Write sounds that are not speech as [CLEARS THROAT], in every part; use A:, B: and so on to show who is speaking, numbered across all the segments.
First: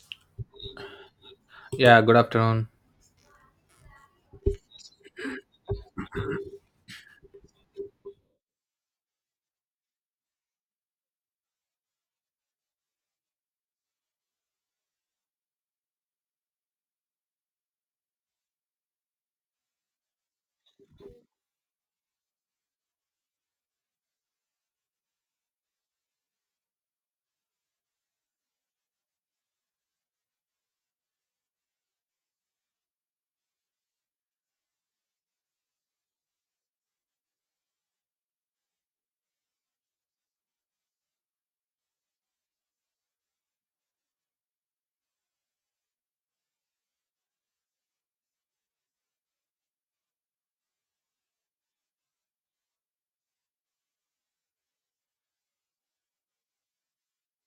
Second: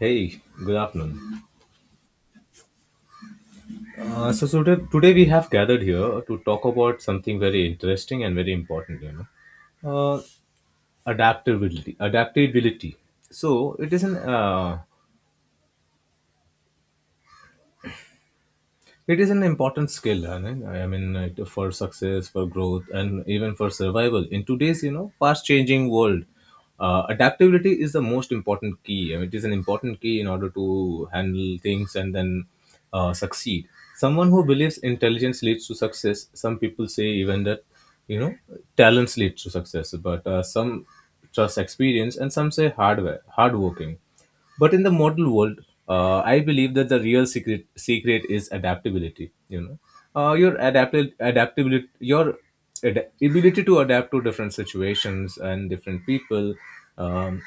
A: Hey, good afternoon.
B: Yeah, good afternoon.
A: So today we have gathered here to talk about something very interesting and very important, uh, adaptability. Adaptability. So it is an uh, It is an important skill, Anand. I mean, for success, for growth, and even for survival. In today's, fast-changing world, adaptability is the most important key. I mean, it is an important key in order to handle things and then succeed. Someone who believes intelligence leads to success. Some people say even that, you know, talents lead to success, but some trust experience, and some say hardware, hard working, but in the modern world, I believe that the real secret is adaptability. Your adapted adaptability your ability to adapt to different situations and different people, um,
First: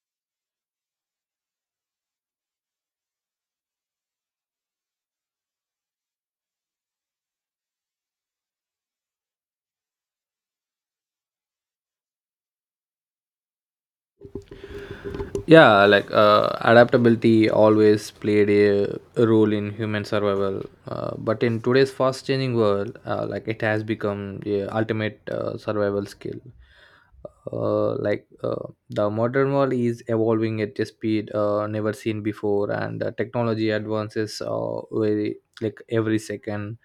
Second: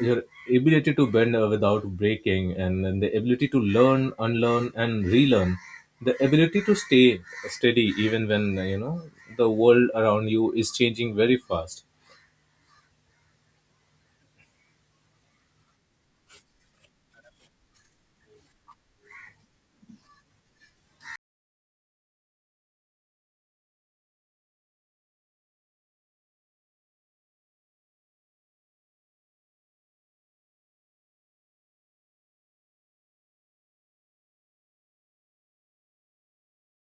A: your ability to bend without breaking, and then the ability to learn, unlearn, and relearn, the ability to stay steady even when, the world around you is changing very fast.
B: Yeah, adaptability always played a role in human survival, but in today's fast-changing world, it has become the ultimate survival skill. The modern world is evolving at a speed never seen before, and technology advances very every second,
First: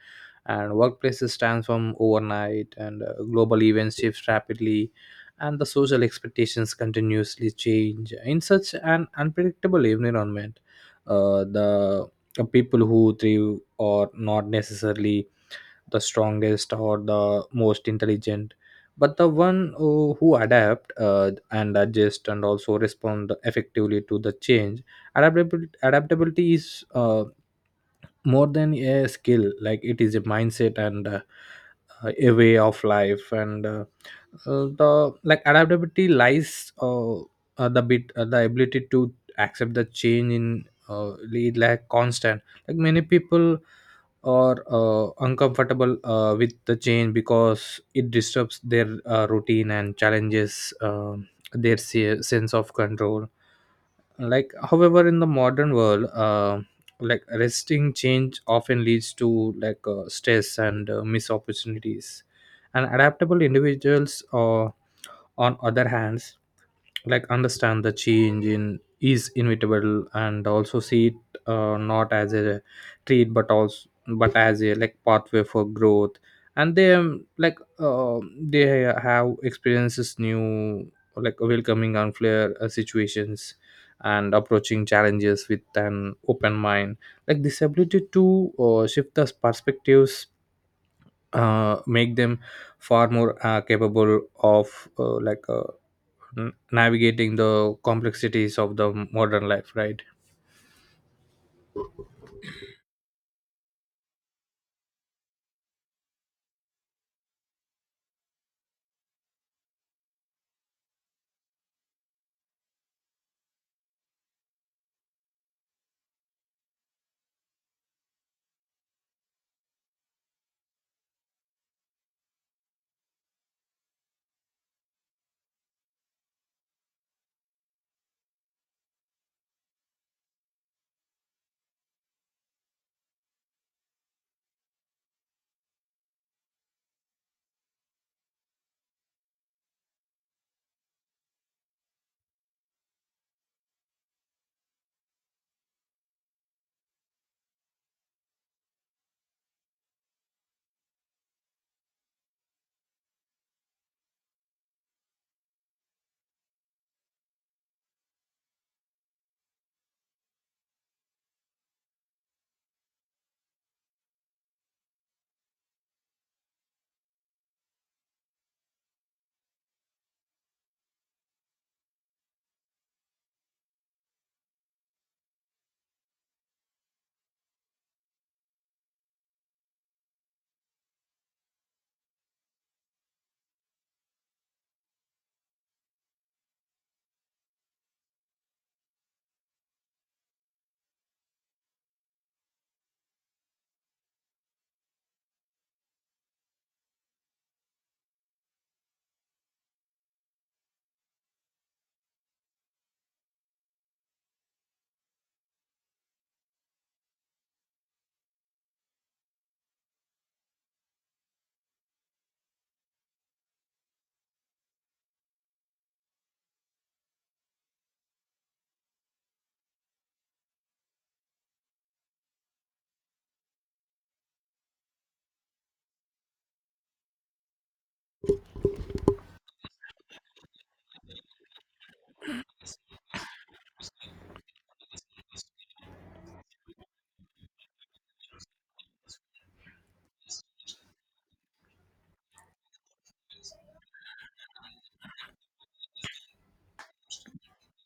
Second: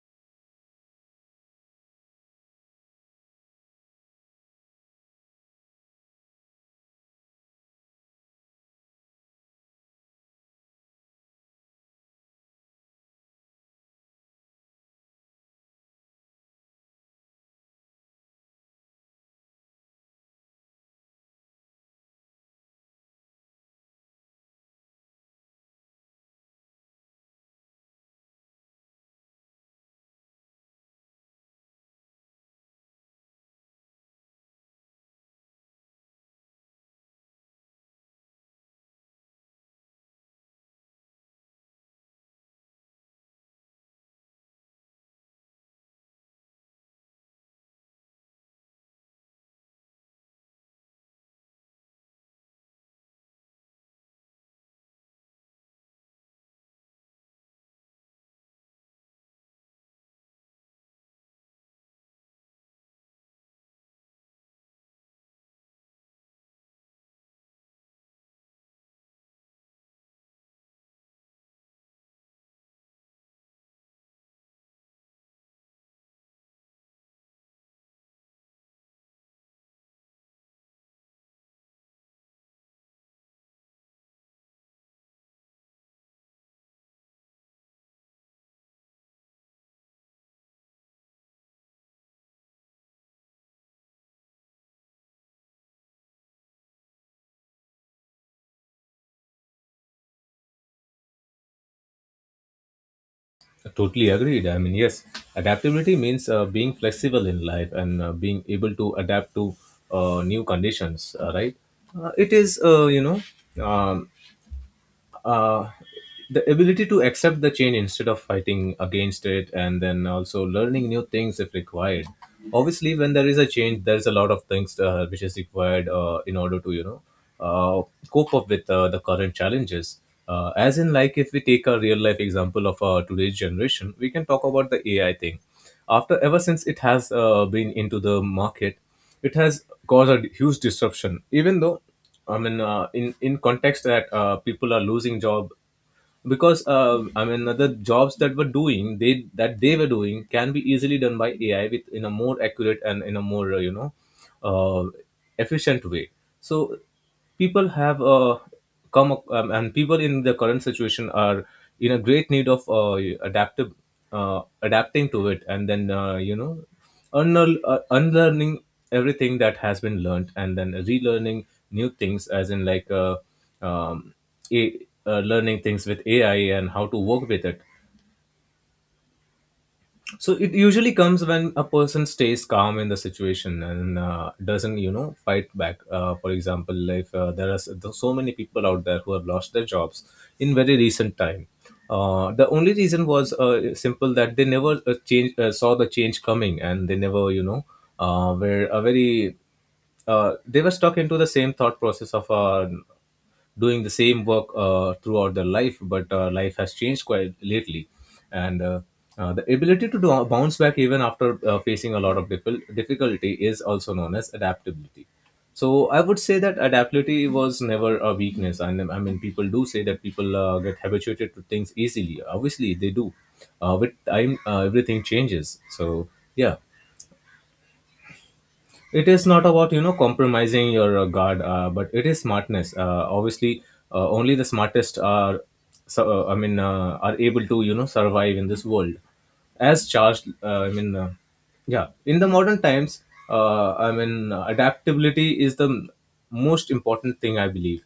B: and workplaces transform overnight, and global events shift rapidly, and the social expectations continuously change. In such an unpredictable environment, the people who thrive are not necessarily the strongest or the most intelligent, but the one who adapt and adjust and also respond effectively to the change. Adaptability is more than a skill. Like, it is a mindset and a way of life, and the like adaptability lies the ability to accept the change in, lead like constant, like many people or uncomfortable with the change because it disturbs their routine and challenges their sense of control. Like, however, in the modern world, like resisting change often leads to like stress and missed opportunities, and adaptable individuals, on other hands, like understand the change in is inevitable and also see it not as a treat but also but as a like pathway for growth. And they, they have experiences new, like welcoming unfair situations and approaching challenges with an open mind. Like, this ability to shift the perspectives make them far more capable of navigating the complexities of the modern life, right?
A: Totally agreed. I mean, yes, adaptability means being flexible in life and being able to adapt to new conditions, right? It is, um, uh, the ability to accept the change instead of fighting against it, and then also learning new things if required. Obviously, when there is a change, there's a lot of things which is required in order to, uh, cope up with the current challenges, as in like, if we take a real life example of today's generation, we can talk about the AI thing. After, ever since it has been into the market, it has caused a huge disruption, even though, I mean, in context that people are losing job because, I mean, the jobs that were doing they, that they were doing can be easily done by AI with in a more accurate and in a more, uh, efficient way. So people have come up, and people in the current situation are in a great need of adaptive adapting to it, and then, unlearning everything that has been learned and then relearning new things, as in like, um, a, learning things with AI and how to work with it. So it usually comes when a person stays calm in the situation and doesn't, you know, fight back. For example, if there's so many people out there who have lost their jobs in very recent time, the only reason was simple, that they never change saw the change coming and they never, you know, were a very they were stuck into the same thought process of doing the same work throughout their life, but life has changed quite lately, and the ability to do, bounce back even after facing a lot of difficulty is also known as adaptability. So I would say that adaptability was never a weakness, and I mean people do say that people get habituated to things easily. Obviously, they do. With time, everything changes. So yeah, it is not about, you know, compromising your guard, but it is smartness. Obviously, only the smartest are, are able to, you know, survive in this world. As charged, yeah, in the modern times, adaptability is the most important thing I believe.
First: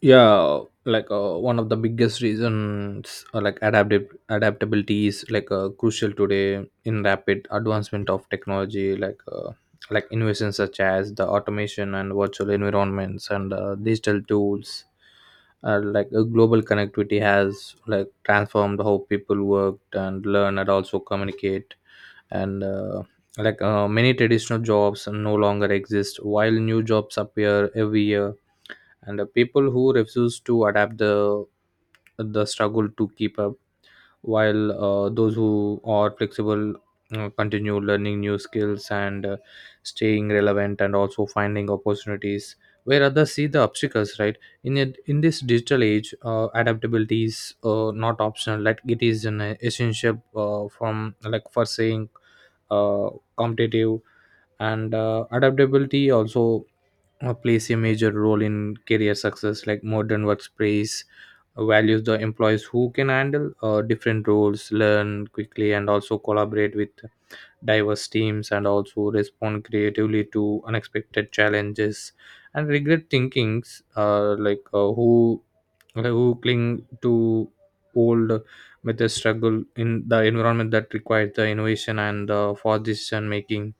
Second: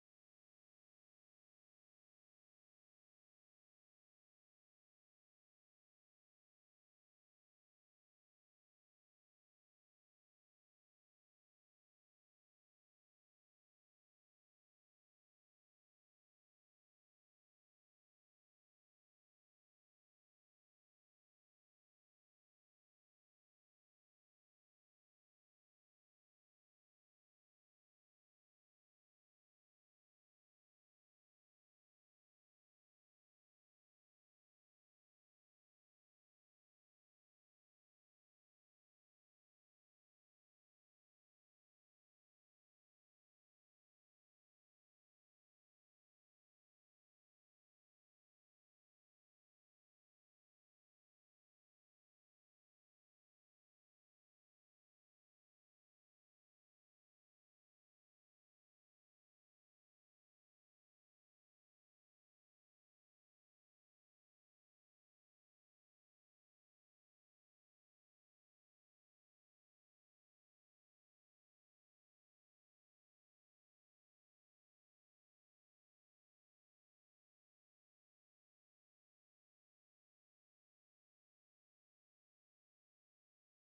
B: Yeah, one of the biggest reasons adaptive adaptability is like crucial today in rapid advancement of technology. Like innovations such as the automation and virtual environments and digital tools, global connectivity has like transformed how people worked and learn and also communicate. And many traditional jobs no longer exist while new jobs appear every year, and the people who refuse to adapt the struggle to keep up, while those who are flexible continue learning new skills and staying relevant and also finding opportunities where others see the obstacles, right? In this digital age, adaptability is not optional. Like, it is an essential from like for saying uh, competitive. And adaptability also plays a major role in career success. Like, modern workplace values the employees who can handle different roles, learn quickly, and also collaborate with diverse teams and also respond creatively to unexpected challenges. And regret thinkings, like, who cling to old methods struggle in the environment that requires the innovation and for decision making.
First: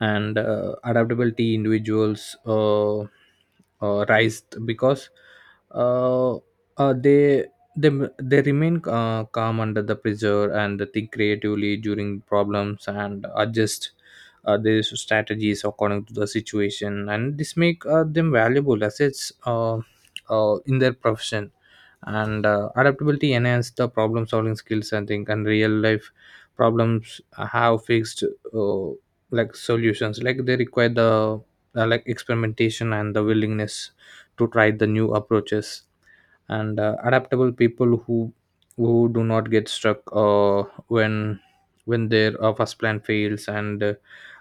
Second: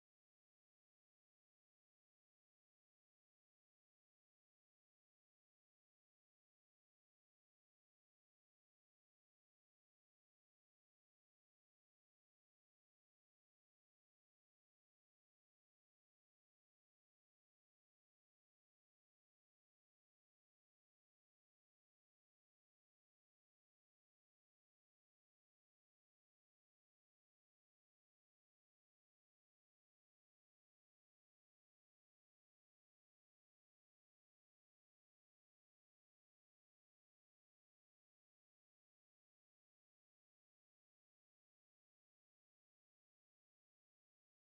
B: And adaptability individuals rise because uh, uh, they they they remain calm under the pressure, and they think creatively during problems and adjust their strategies according to the situation. And this make them valuable assets in their profession. And adaptability enhanced the problem solving skills, I think. And real life problems have fixed uh, like solutions. Like, they require the like experimentation and the willingness to try the new approaches. And adaptable people who do not get stuck when when their first plan fails. And uh,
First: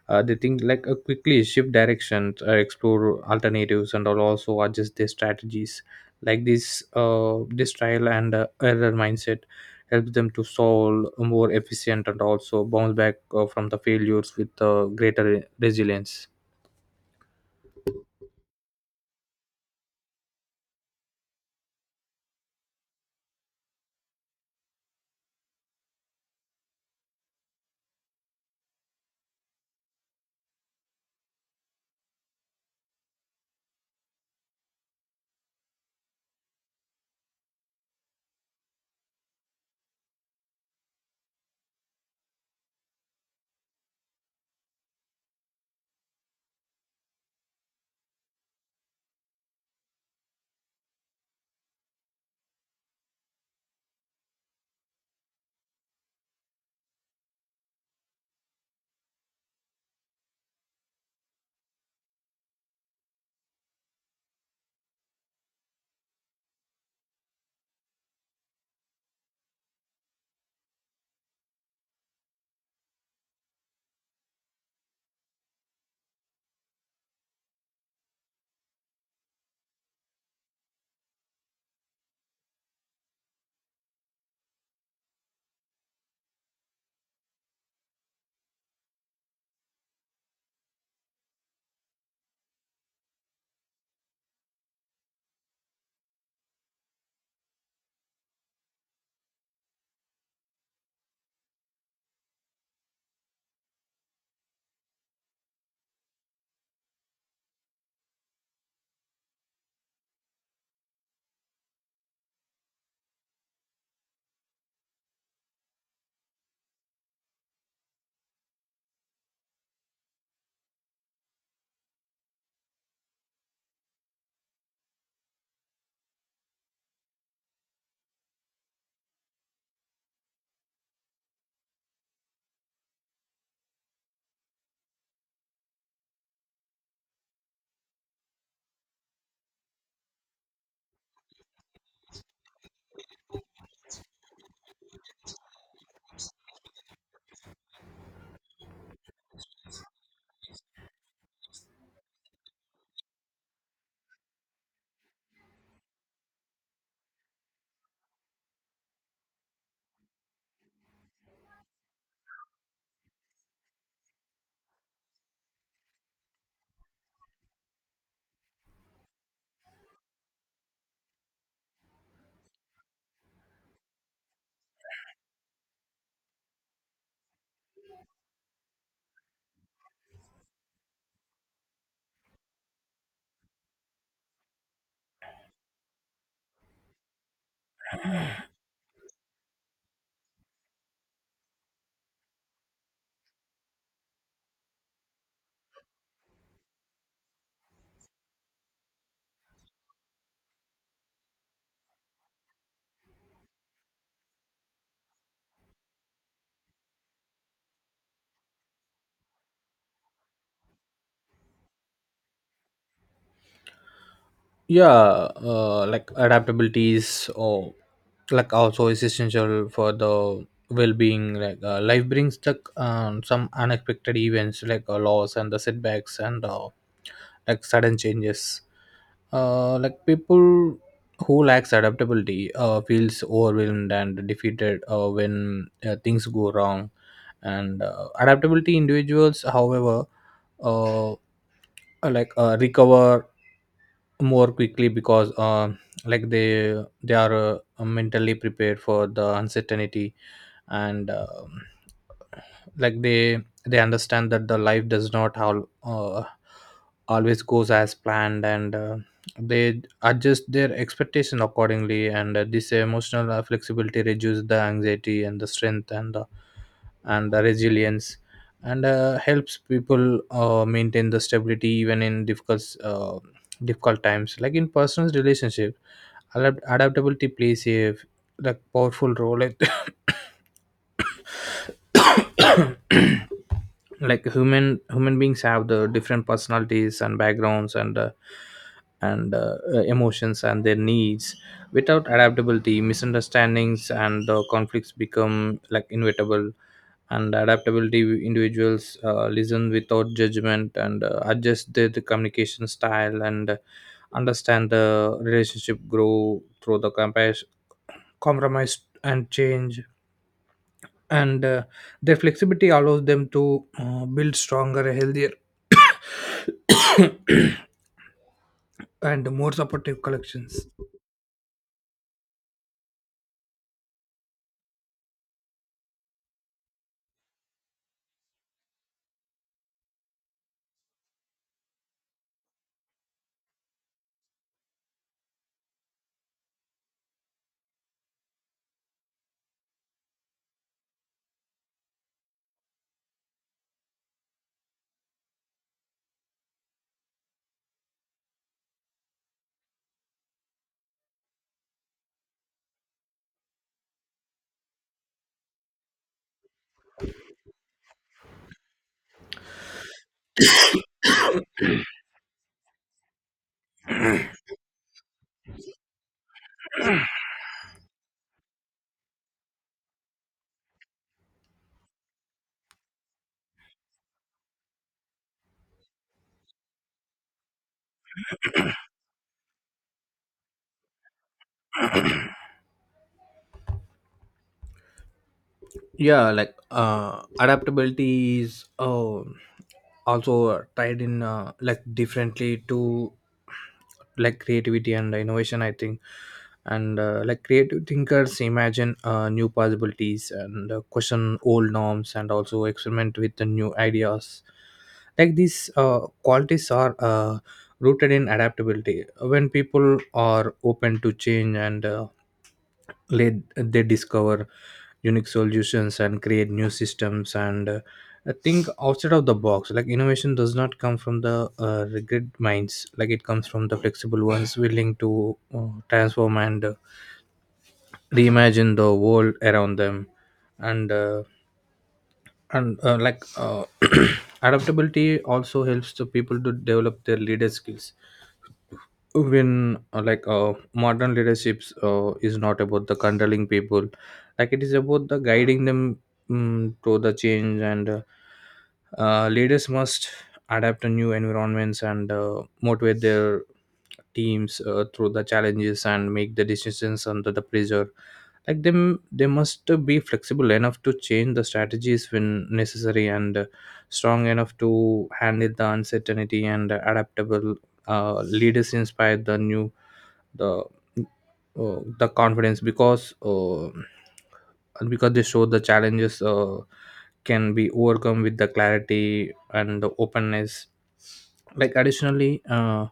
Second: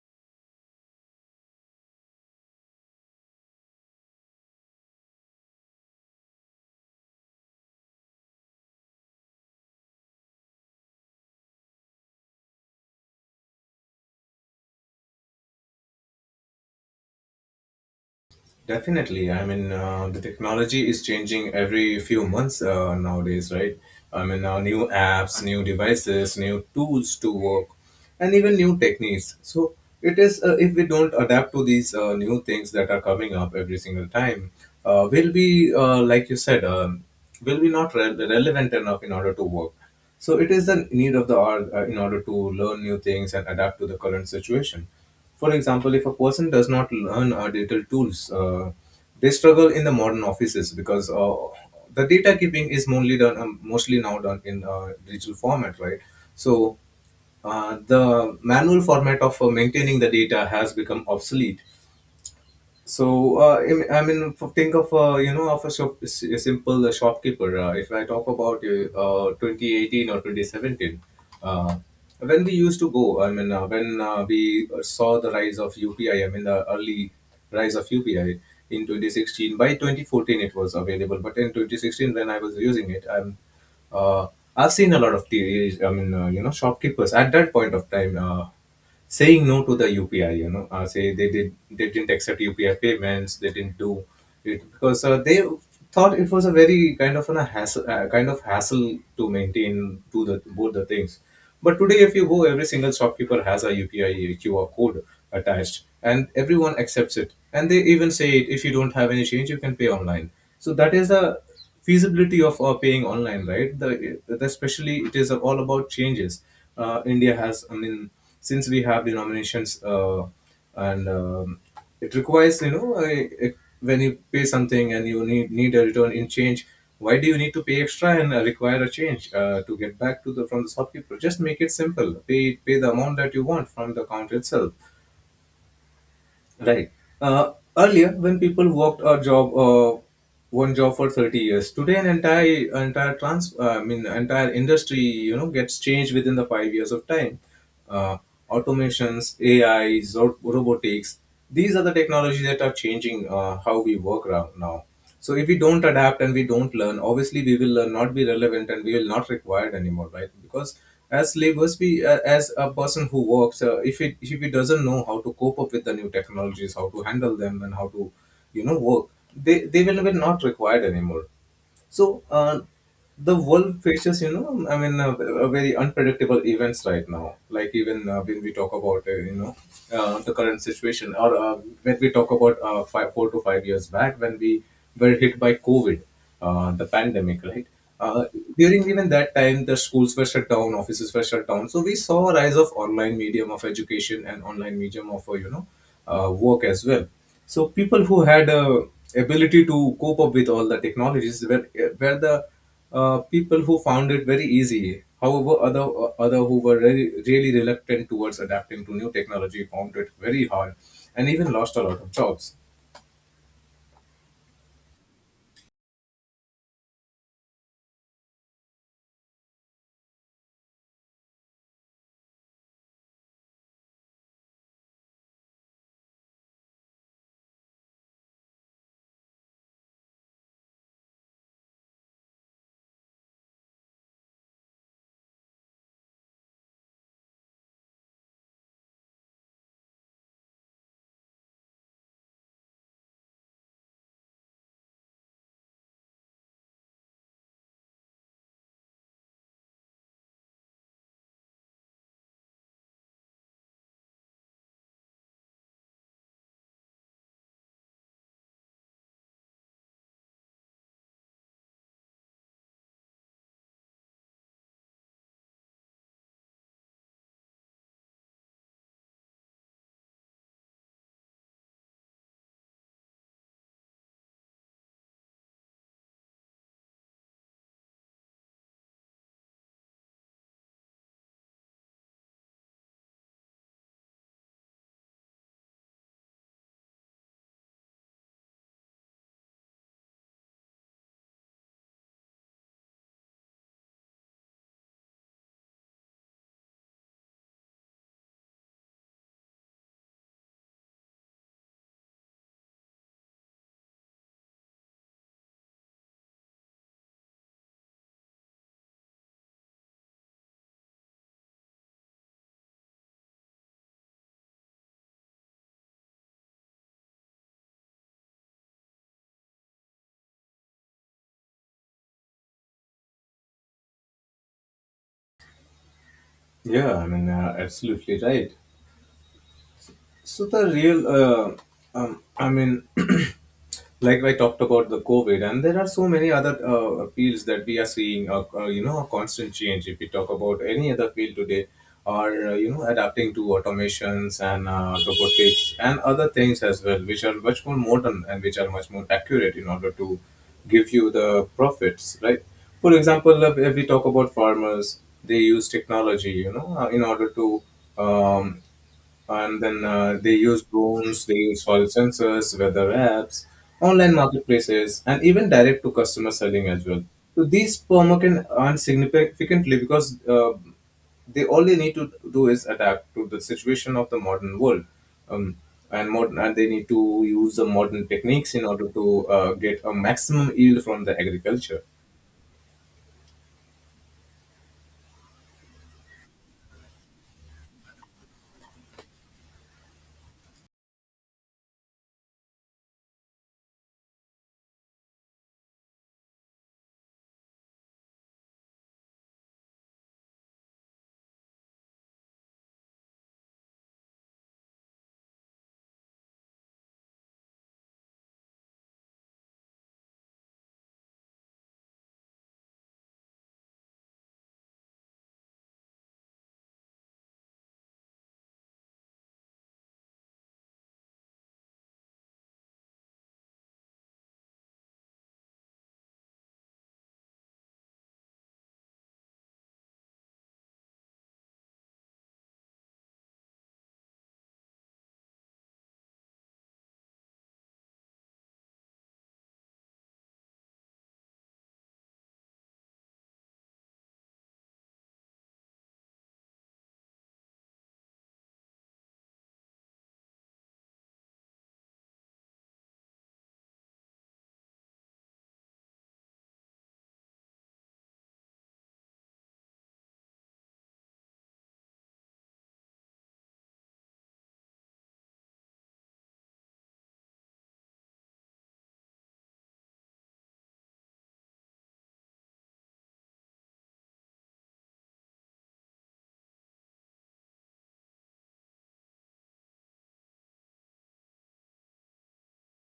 B: uh, they think like quickly shift direction, explore alternatives, and all also adjust their strategies. Like, this trial and error mindset helps them to solve more efficient and also bounce back from the failures with greater resilience.
A: Definitely. I mean, the technology is changing every few months nowadays, right? I mean, new apps, new devices, new tools to work, and even new techniques. So it is, if we don't adapt to these new things that are coming up every single time, we'll be, like you said, will be not relevant enough in order to work. So it is the need of the hour in order to learn new things and adapt to the current situation. For example, if a person does not learn digital tools, they struggle in the modern offices because the data keeping is mostly done, mostly now done in digital format, right? So the manual format of maintaining the data has become obsolete. So, I mean, think of, a simple shopkeeper. If I talk about 2018 or 2017, uh, when we used to go, I mean, when we saw the rise of UPI, I mean, the early rise of UPI in 2016. By 2014, it was available, but in 2016, when I was using it, uh, I've seen a lot of the, I mean, shopkeepers at that point of time. Saying no to the UPI. You know, say they did they didn't accept UPI payments. They didn't do it because they thought it was a very kind of an, a hassle, kind of hassle to maintain to the both the things. But today, if you go, every single shopkeeper has a UPI QR code attached, and everyone accepts it. And they even say, it: if you don't have any change, you can pay online. So that is a feasibility of paying online, right? Especially, it is all about changes. India has, I mean, since we have denominations, and it requires, you know, when you pay something and you need a return in change, why do you need to pay extra and require a change to get back to the from the shopkeeper? Just make it simple. Pay the amount that you want from the account itself. Right. Earlier, when people worked a job, one job for 30 years, today an I mean, entire industry, you know, gets changed within the 5 years of time. Uh, automations, AI, robotics. These are the technologies that are changing how we work now. So if we don't adapt and we don't learn, obviously we will not be relevant and we will not required anymore, right? Because as laborers, we as a person who works, if it if he doesn't know how to cope up with the new technologies, how to handle them, and how to, you know, work, they will be not required anymore. So the world faces, you know, I mean, a very unpredictable events right now. Like even when we talk about, the current situation, or when we talk about 4 to 5 years back when we were hit by COVID, the pandemic, right? Uh, during even that time, the schools were shut down, offices were shut down. So we saw a rise of online medium of education and online medium of, work as well. So people who had ability to cope up with all the technologies were the people who found it very easy. However, other, other who were really, really reluctant towards adapting to new technology found it very hard, and even lost a lot of jobs.
B: Yeah, adaptability is, oh, like also is essential for the well-being. Like, life brings the, some unexpected events like a loss and the setbacks and like sudden changes. Like people who lacks adaptability feels overwhelmed and defeated when things go wrong. And adaptability individuals, however, uh, uh, recover more quickly because they are mentally prepared for the uncertainty. And like they they understand that the life does not all, always goes as planned. And they adjust their expectation accordingly. And this emotional flexibility reduces the anxiety and the strength and the resilience, and helps people maintain the stability even in difficult times. Like, in personal relationship, adaptability plays a like powerful role. [COUGHS] Like, human beings have the different personalities and backgrounds and emotions and their needs. Without adaptability, misunderstandings and conflicts become like inevitable. And adaptability individuals listen without judgment and adjust their the communication style, and understand the relationship grow through the compromise and change. And their flexibility allows them to build stronger, healthier [COUGHS] and more supportive collections.
A: Yeah, I mean, absolutely right. So the real, I mean, [CLEARS THROAT] like I talked about the COVID, and there are so many other fields that we are seeing, a constant change. If we talk about any other field today, are, adapting to automations and robotics and other things as well, which are much more modern and which are much more accurate in order to give you the profits, right? For example, if we talk about farmers, they use technology, you know, in order to, um, and then they use drones, they use soil sensors, weather apps, online marketplaces, and even direct to customer selling as well. So these farmer can earn significantly because they all they need to do is adapt to the situation of the modern world, um, and they need to use the modern techniques in order to get a maximum yield from the agriculture.
B: Yeah, uh adaptability is uh, also tied in like differently to like creativity and innovation, I think. And like creative thinkers imagine new possibilities and question old norms and also experiment with the new ideas. Like, these uh, qualities are rooted in adaptability. When people are open to change and let they discover unique solutions and create new systems and think outside of the box. Like, innovation does not come from the regret minds. Like, it comes from the flexible ones willing to transform and reimagine the world around them. And uh, and like [CLEARS THROAT] Adaptability also helps the people to develop their leader skills. When like Modern leaderships is not about the controlling people. Like, it is about the guiding them, mm, to the change. And leaders must adapt to new environments, and motivate their teams through the challenges, and make the decisions under the pressure. Like, them they must be flexible enough to change the strategies when necessary and strong enough to handle the uncertainty. And adaptable leaders inspire the the confidence because they show the challenges can be overcome with the clarity and the openness. Like, additionally, uh,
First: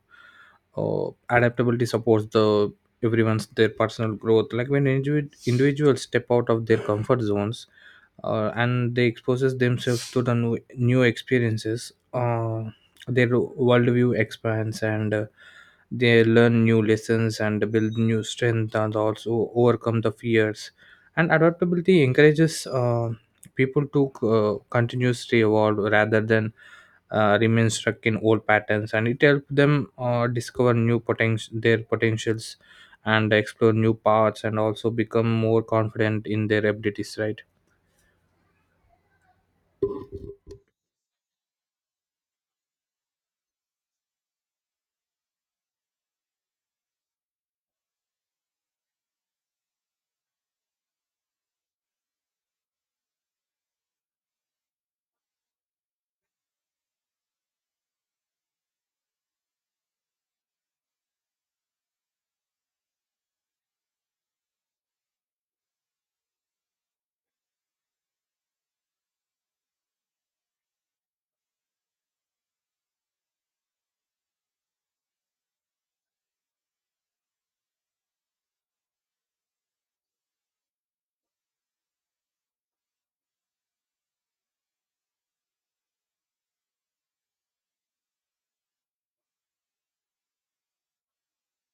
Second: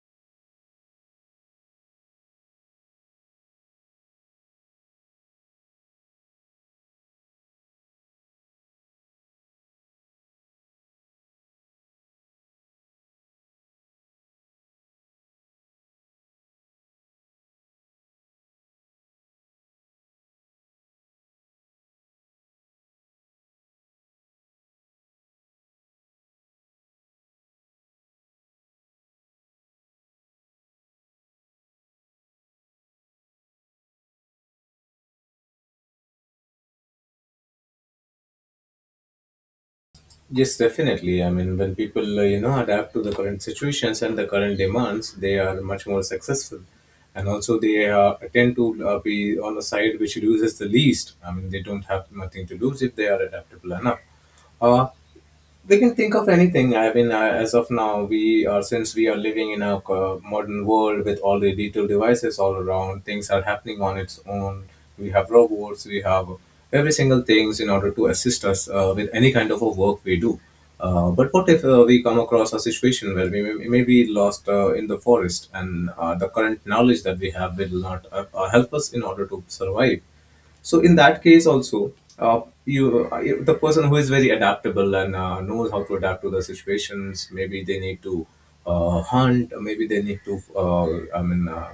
B: uh, adaptability supports the everyone's their personal growth. Like, when individuals step out of their comfort zones, and they exposes themselves to the new experiences, their worldview expands. And they learn new lessons and build new strength and also overcome the fears. And adaptability encourages people to continuously evolve rather than remain stuck in old patterns. And it helps them discover new potential, their potentials, and explore new paths and also become more confident in their abilities, right?
A: Yes, definitely. I mean, when people, adapt to the current situations and the current demands, they are much more successful. And also, they tend to be on the side which loses the least. I mean, they don't have nothing to lose if they are adaptable enough. Uh, we can think of anything. As of now, we are, since we are living in a modern world with all the digital devices all around, things are happening on its own. We have robots, we have every single things in order to assist us with any kind of a work we do. But what if we come across a situation where we may be lost in the forest, and the current knowledge that we have will not help us in order to survive? So in that case also, you the person who is very adaptable and knows how to adapt to the situations, maybe they need to hunt. Maybe they need to.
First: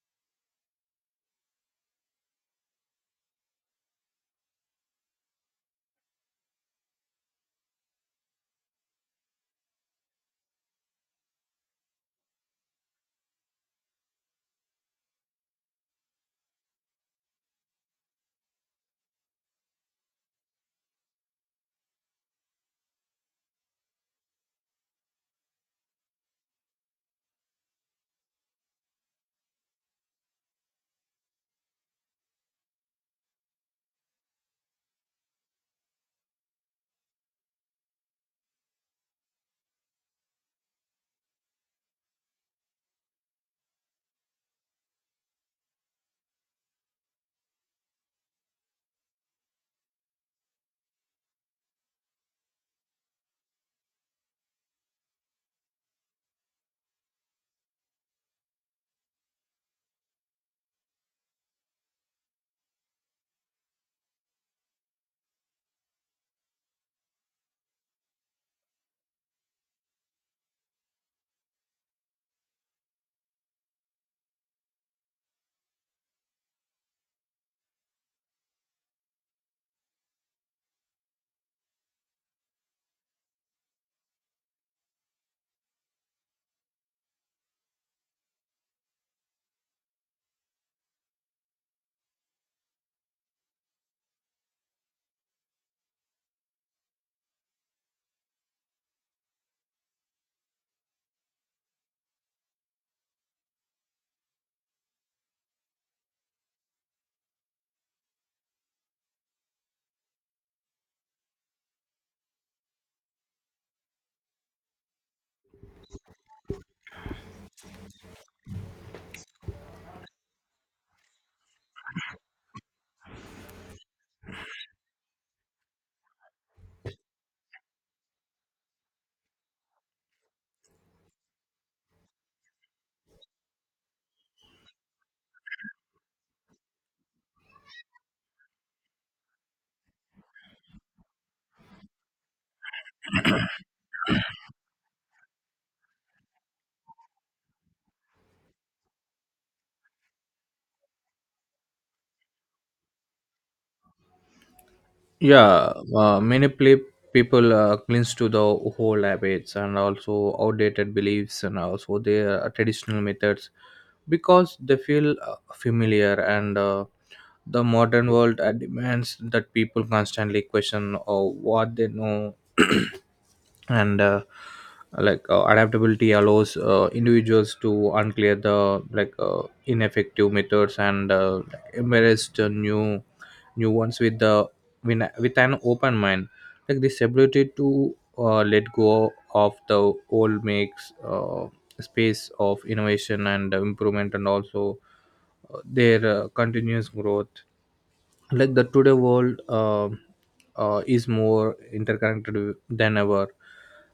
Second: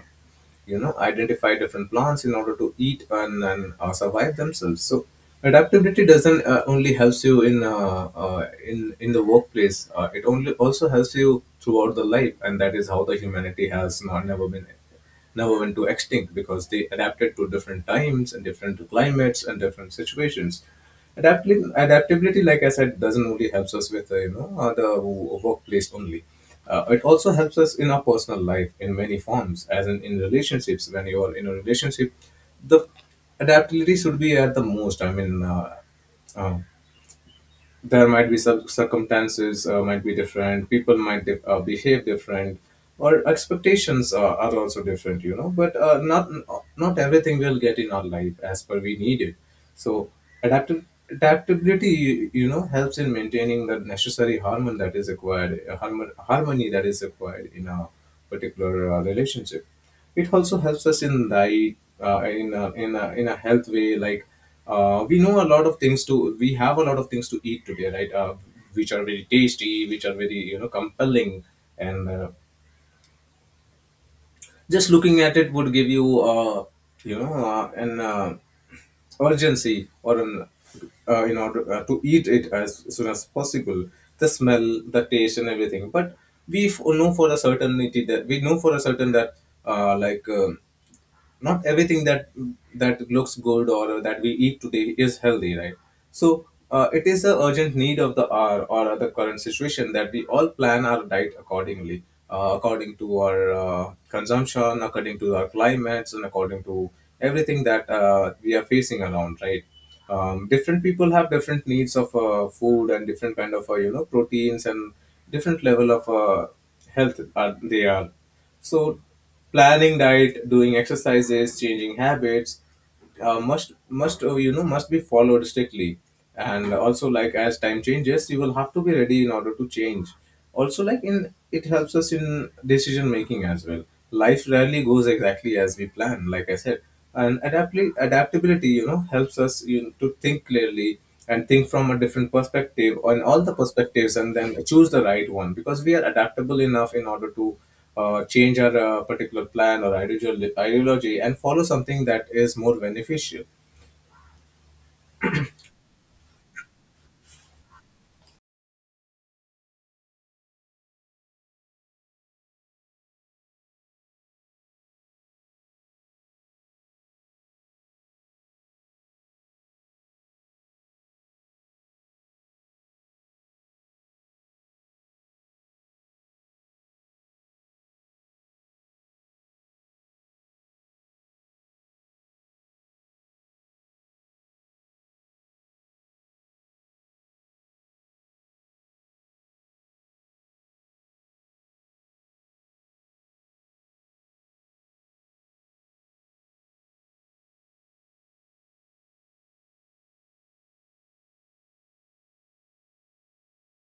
A: You know, identify different plants in order to eat and survive themselves. So adaptability doesn't only helps you in in the workplace, it only also helps you throughout the life. And that is how the humanity has not never been, never went to extinct, because they adapted to different times and different climates and different situations. Adaptability, like I said, doesn't only helps us with the workplace only. It also helps us in our personal life in many forms, as in relationships. When you are in a relationship, the adaptability should be at the most. Uh, there might be some circumstances, might be different, people might behave different, or expectations are also different, you know. But not, not everything we'll get in our life as per we need it. So adaptive adaptability, you know, helps in maintaining the necessary harmony that is required, harmony that is required in a particular relationship. It also helps us in the in in in a health way. Like we have a lot of things to eat today, right? Which are very tasty, which are very, you know, compelling. And just looking at it would give you you know an urgency, or an in order to eat it as soon as possible, the smell, the taste, and everything. But we know for a certain that uh, like um not everything that, that looks good or that we eat today is healthy, right? So it is the urgent need of the hour or the current situation that we all plan our diet accordingly, according to our consumption, according to our climates, and according to everything that we are facing around, right? Different people have different needs of food and different kind of proteins and different level of health are they are. So planning diet, doing exercises, changing habits must must be followed strictly. And also, like, as time changes, you will have to be ready in order to change. Also, like, in it helps us in decision making as well. Life rarely goes exactly as we plan, like I said. And adaptability, you know, helps us, you know, to think clearly and think from a different perspective, on all the perspectives, and then choose the right one, because we are adaptable enough in order to change our particular plan or ideology, and follow something that is more beneficial.
B: Yeah, people clings to the old habits and also outdated beliefs and also their traditional methods because they feel familiar. And the modern world demands that people constantly question what they know. [CLEARS THROAT] And adaptability allows individuals to unclear the like ineffective methods and embrace the new ones with an open mind. Like, this ability to let go of the old makes space of innovation and improvement and also their continuous growth. Like, the today world is more interconnected than ever.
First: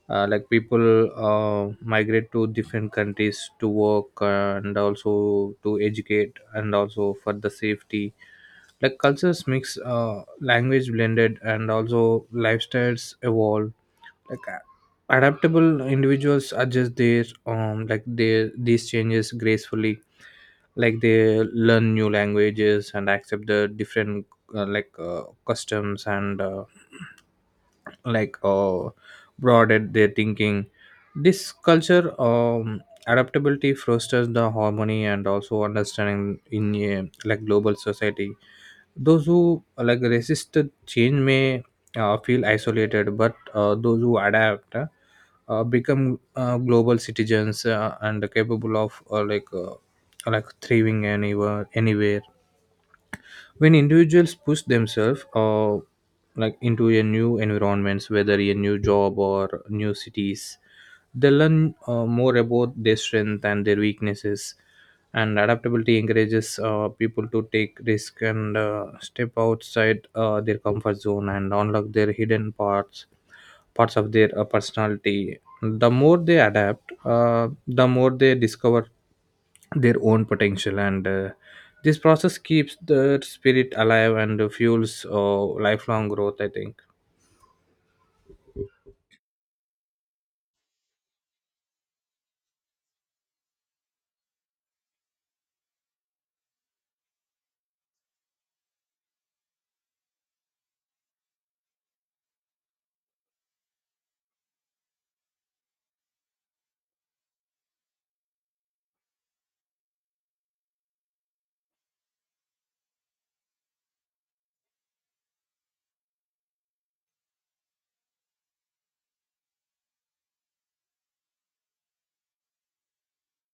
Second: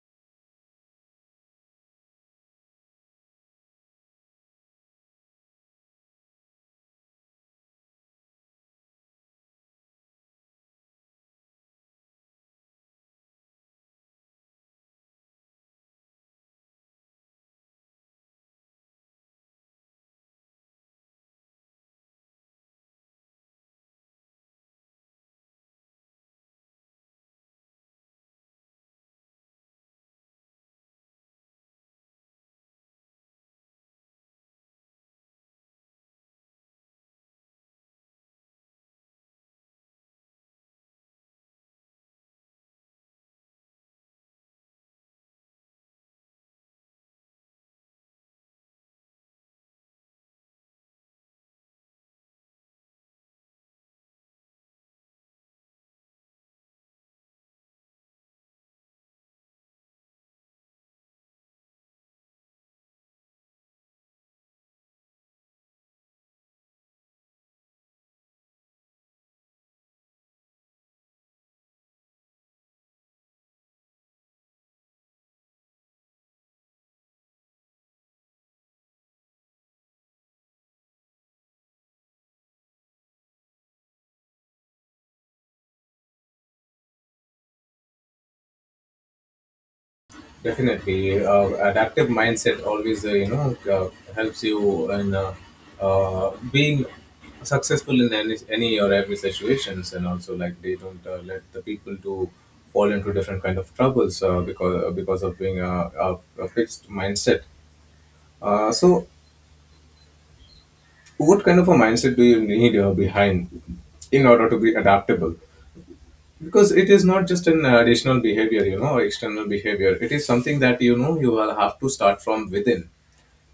B: Like, people migrate to different countries to work and also to educate and also for the safety. Like, cultures mix, language blended and also lifestyles evolve. like a- Adaptable individuals adjust their like their these changes gracefully. Like, they learn new languages and accept the different customs and like uh, broadened their thinking. This culture, adaptability fosters the harmony and also understanding in a like global society. Those who like resist the change may feel isolated, but those who adapt become global citizens and capable of like thriving anywhere. When individuals push themselves like into a new environments, whether a new job or new cities, they learn more about their strength and their weaknesses. And adaptability encourages people to take risk and step outside their comfort zone and unlock their hidden parts of their personality. The more they adapt, the more they discover their own potential. And this process keeps the spirit alive and fuels lifelong growth, I think.
A: Definitely, adaptive mindset always helps you in being successful in any or every situations. And also, like, they don't let the people to fall into different kind of troubles, because of being a fixed mindset. So, what kind of a mindset do you need behind in order to be adaptable? Because it is not just an additional behavior, you know, or external behavior. It is something that, you know, you will have to start from within.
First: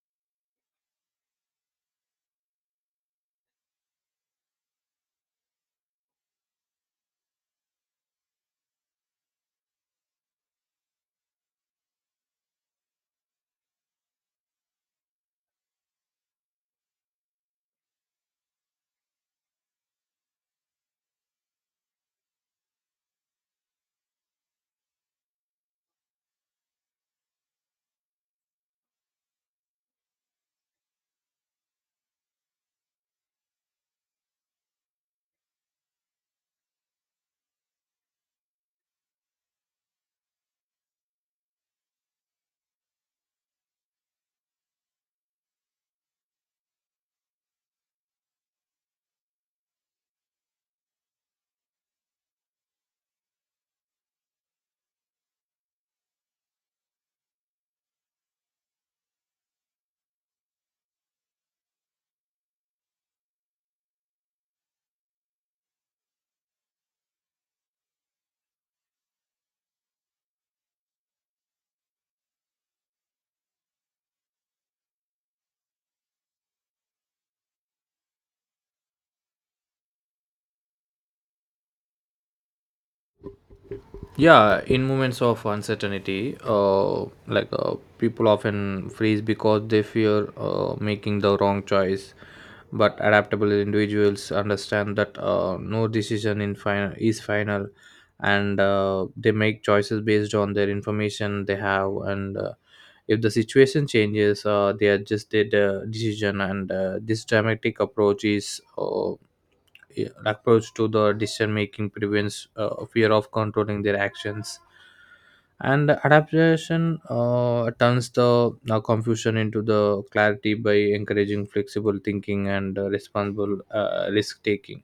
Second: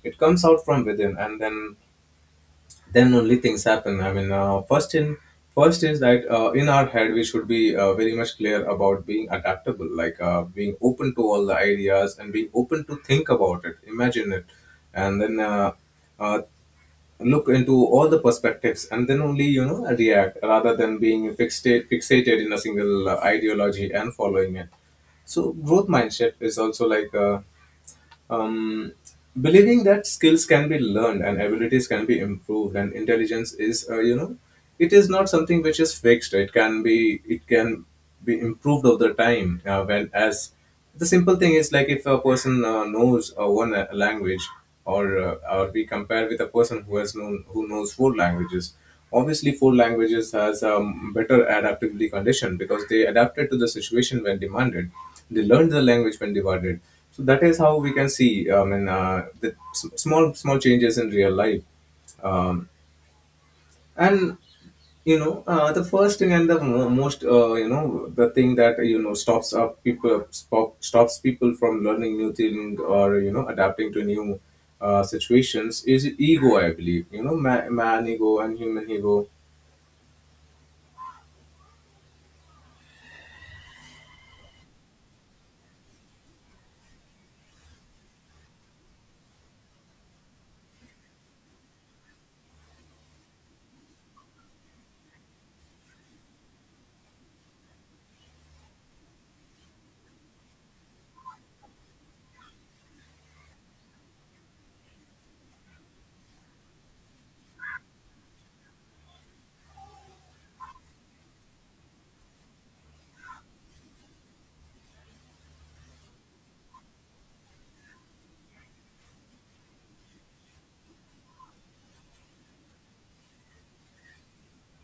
A: It comes out from within, and then only things happen. First in, first is that in our head we should be very much clear about being adaptable, like being open to all the ideas, and being open to think about it, imagine it, and then uh, look into all the perspectives, and then only, you know, react, rather than being fixated in a single ideology and following it. So growth mindset is also like um, believing that skills can be learned, and abilities can be improved, and intelligence is it is not something which is fixed. It can be, it can be improved over the time. When as The simple thing is like, if a person knows one language, or we compare with a person who has known, who knows four languages, obviously four languages has a better adaptability condition, because they adapted to the situation when demanded. They learned the language when demanded. So that is how we can see, the small changes in real life. um, and, you know, the first thing and the most, the thing that, you know, stops people from learning new thing, or, you know, adapting to new situations is ego, I believe, you know. Man ego and human ego.
B: Yeah, in moments of uncertainty, people often freeze because they fear making the wrong choice. But adaptable individuals understand that no decision in final is final. And they make choices based on their information they have. And if the situation changes, they adjust their decision. And this dramatic approach is, approach to the decision making, prevents fear of controlling their actions. And adaptation turns the confusion into the clarity by encouraging flexible thinking and responsible risk taking.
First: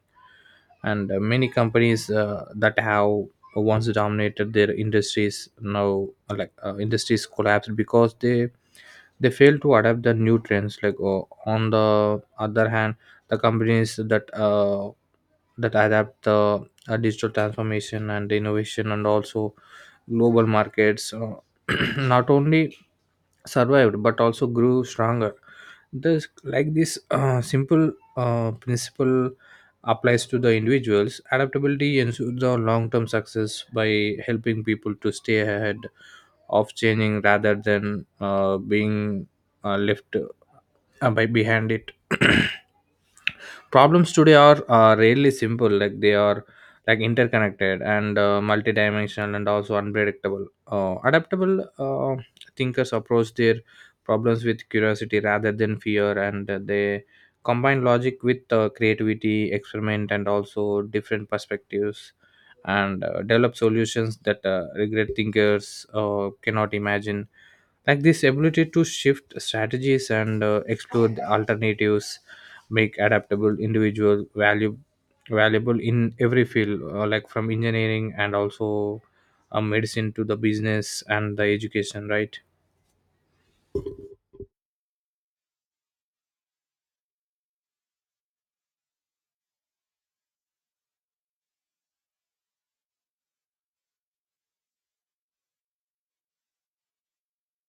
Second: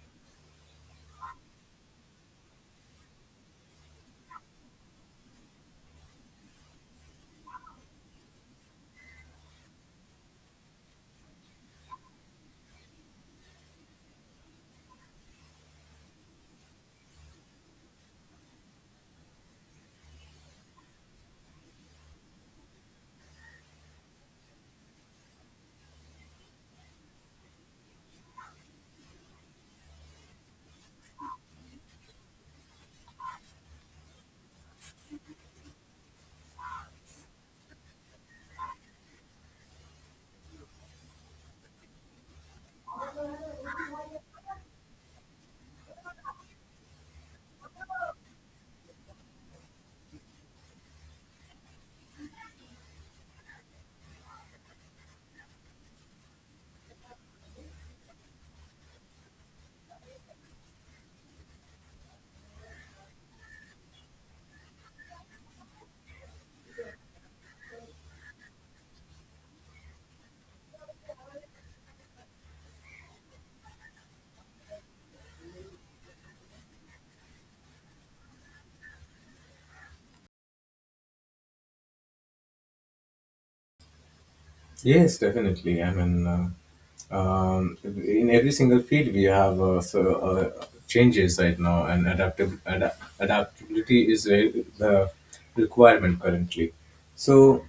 B: And many companies that have once dominated their industries now, industries collapse because they fail to adapt the new trends. On the other hand, the companies that adapt the digital transformation and innovation and also global markets [CLEARS THROAT] not only survived but also grew stronger. This like this simple principle applies to the individuals. Adaptability ensures the long term success by helping people to stay ahead of changing rather than being left by behind it. [CLEARS THROAT] Problems today are really simple. Like, they are like interconnected and multidimensional and also unpredictable. Adaptable thinkers approach their problems with curiosity rather than fear. And they combine logic with creativity, experiment, and also different perspectives, and develop solutions that regret thinkers cannot imagine. Like, this ability to shift strategies and explore the alternatives make adaptable individual value valuable in every field, like from engineering and also medicine to the business and the education, right?
A: Yes, definitely. In every single field we have changes right now, and adaptability is the requirement currently. So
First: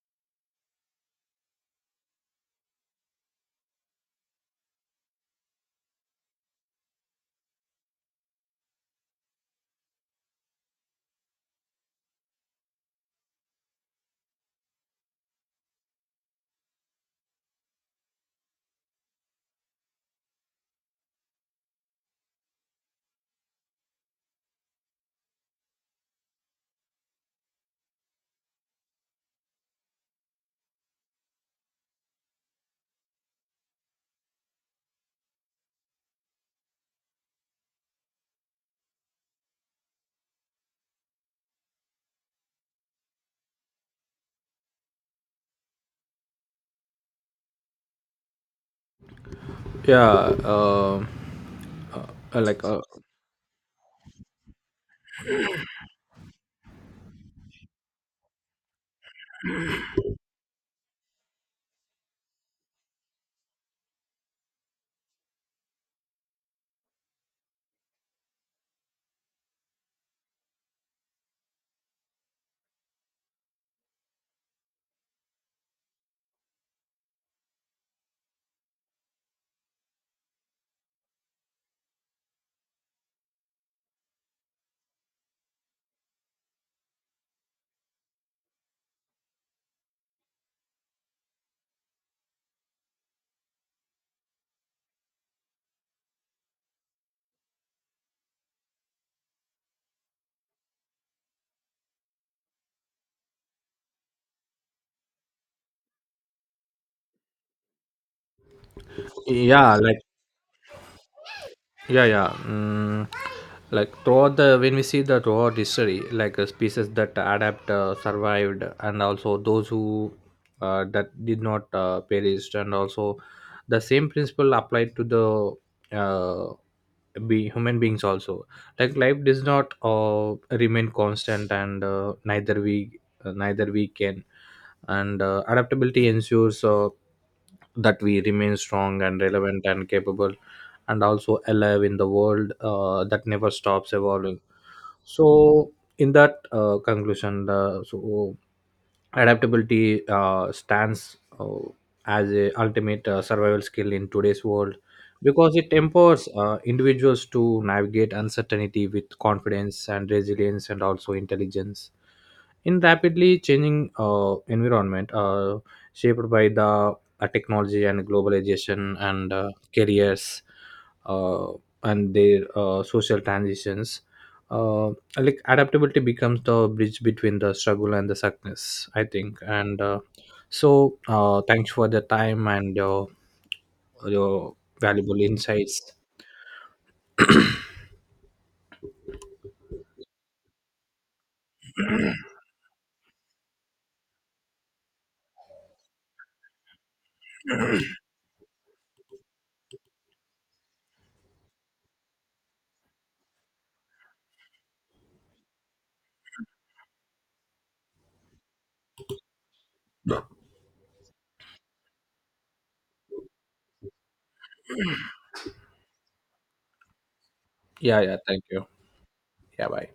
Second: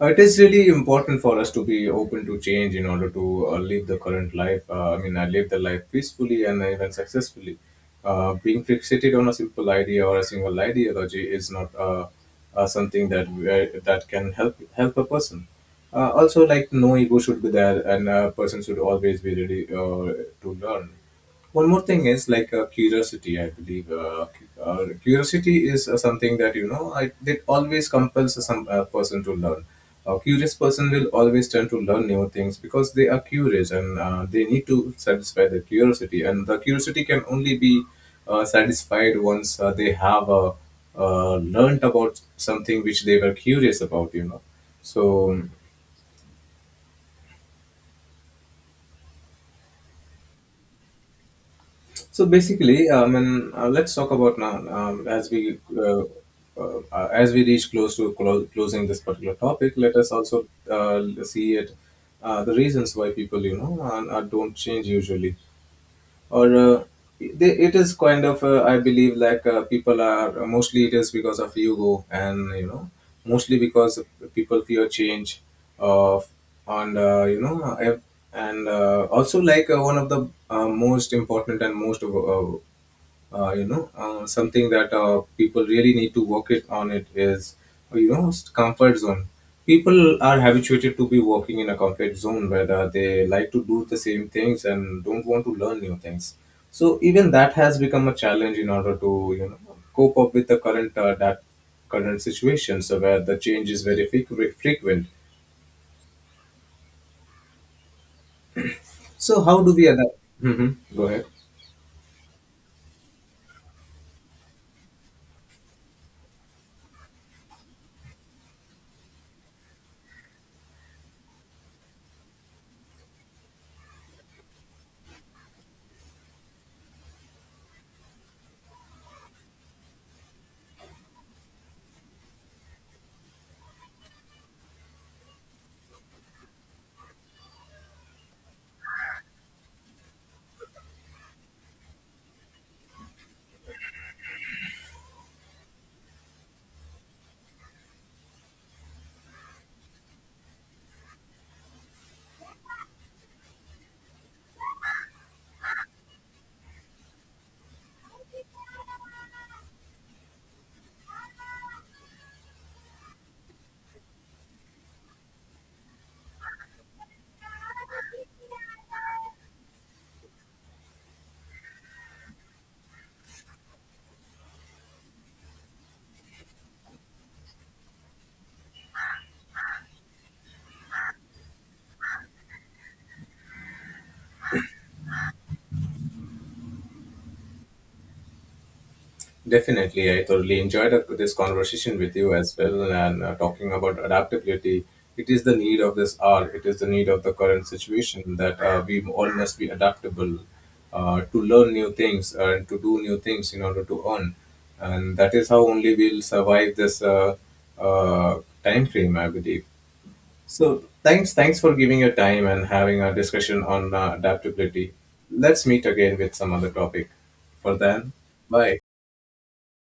A: it is really important for us to be open to change in order to live the current life. I live the life peacefully and even successfully. Being fixated on a simple idea or a single ideology is not something that that can help a person. Also, like, no ego should be there, and a person should always be ready to learn. One more thing is like curiosity, I believe. Curiosity is something that, you know, it always compels some person to learn. A curious person will always tend to learn new things, because they are curious, and they need to satisfy their curiosity. And the curiosity can only be satisfied once they have learned about something which they were curious about, you know. So,
B: yeah uh,
A: so
B: like
A: basically, and let's talk about now, as we reach close to closing this particular topic. Let us also see it, the reasons why people, you know, don't change usually. Or it is kind of I believe, like people are, mostly it is because of ego, and, you know, mostly because people fear change of. And also, like, one of the most important and most something that people really need to work it on it is, you know, comfort zone. People are habituated to be working in a comfort zone, where they like to do the same things and don't want to learn new things. So even that has become a challenge in order to, you know, cope up with the current situation, so where the change is very frequent. So how do
B: yeah
A: we
B: like
A: adapt? Hmm, go ahead.
B: yeah yeah mm, Like, throughout the when we see the throughout history, species that adapt survived, and also those who that did not perished. And also, the same principle applied to the be human beings also. Like, life does not remain constant, and neither we can. And adaptability ensures that we remain strong and relevant and capable and also alive in the world that never stops evolving. So, in that conclusion, the so adaptability stands as a ultimate survival skill in today's world because it empowers individuals to navigate uncertainty with confidence and resilience and also intelligence in rapidly changing environment shaped by the technology and globalization and careers uh, and their social transitions. Uh, like, adaptability becomes the bridge between the struggle and the success, I think. And thanks for the time and your valuable insights.
A: Definitely, I thoroughly enjoyed this conversation with you as well, and talking about adaptability. It is the need of this hour. It is the need of the current situation that we all must be adaptable to learn new things and to do new things in order to earn. And that is how only we'll survive this uh, time frame, I believe. So thanks for giving your time and having a discussion on adaptability. Let's meet again with some other topic. For
B: Yeah,
A: then,
B: yeah. Thank you.
A: bye.
B: Yeah, bye.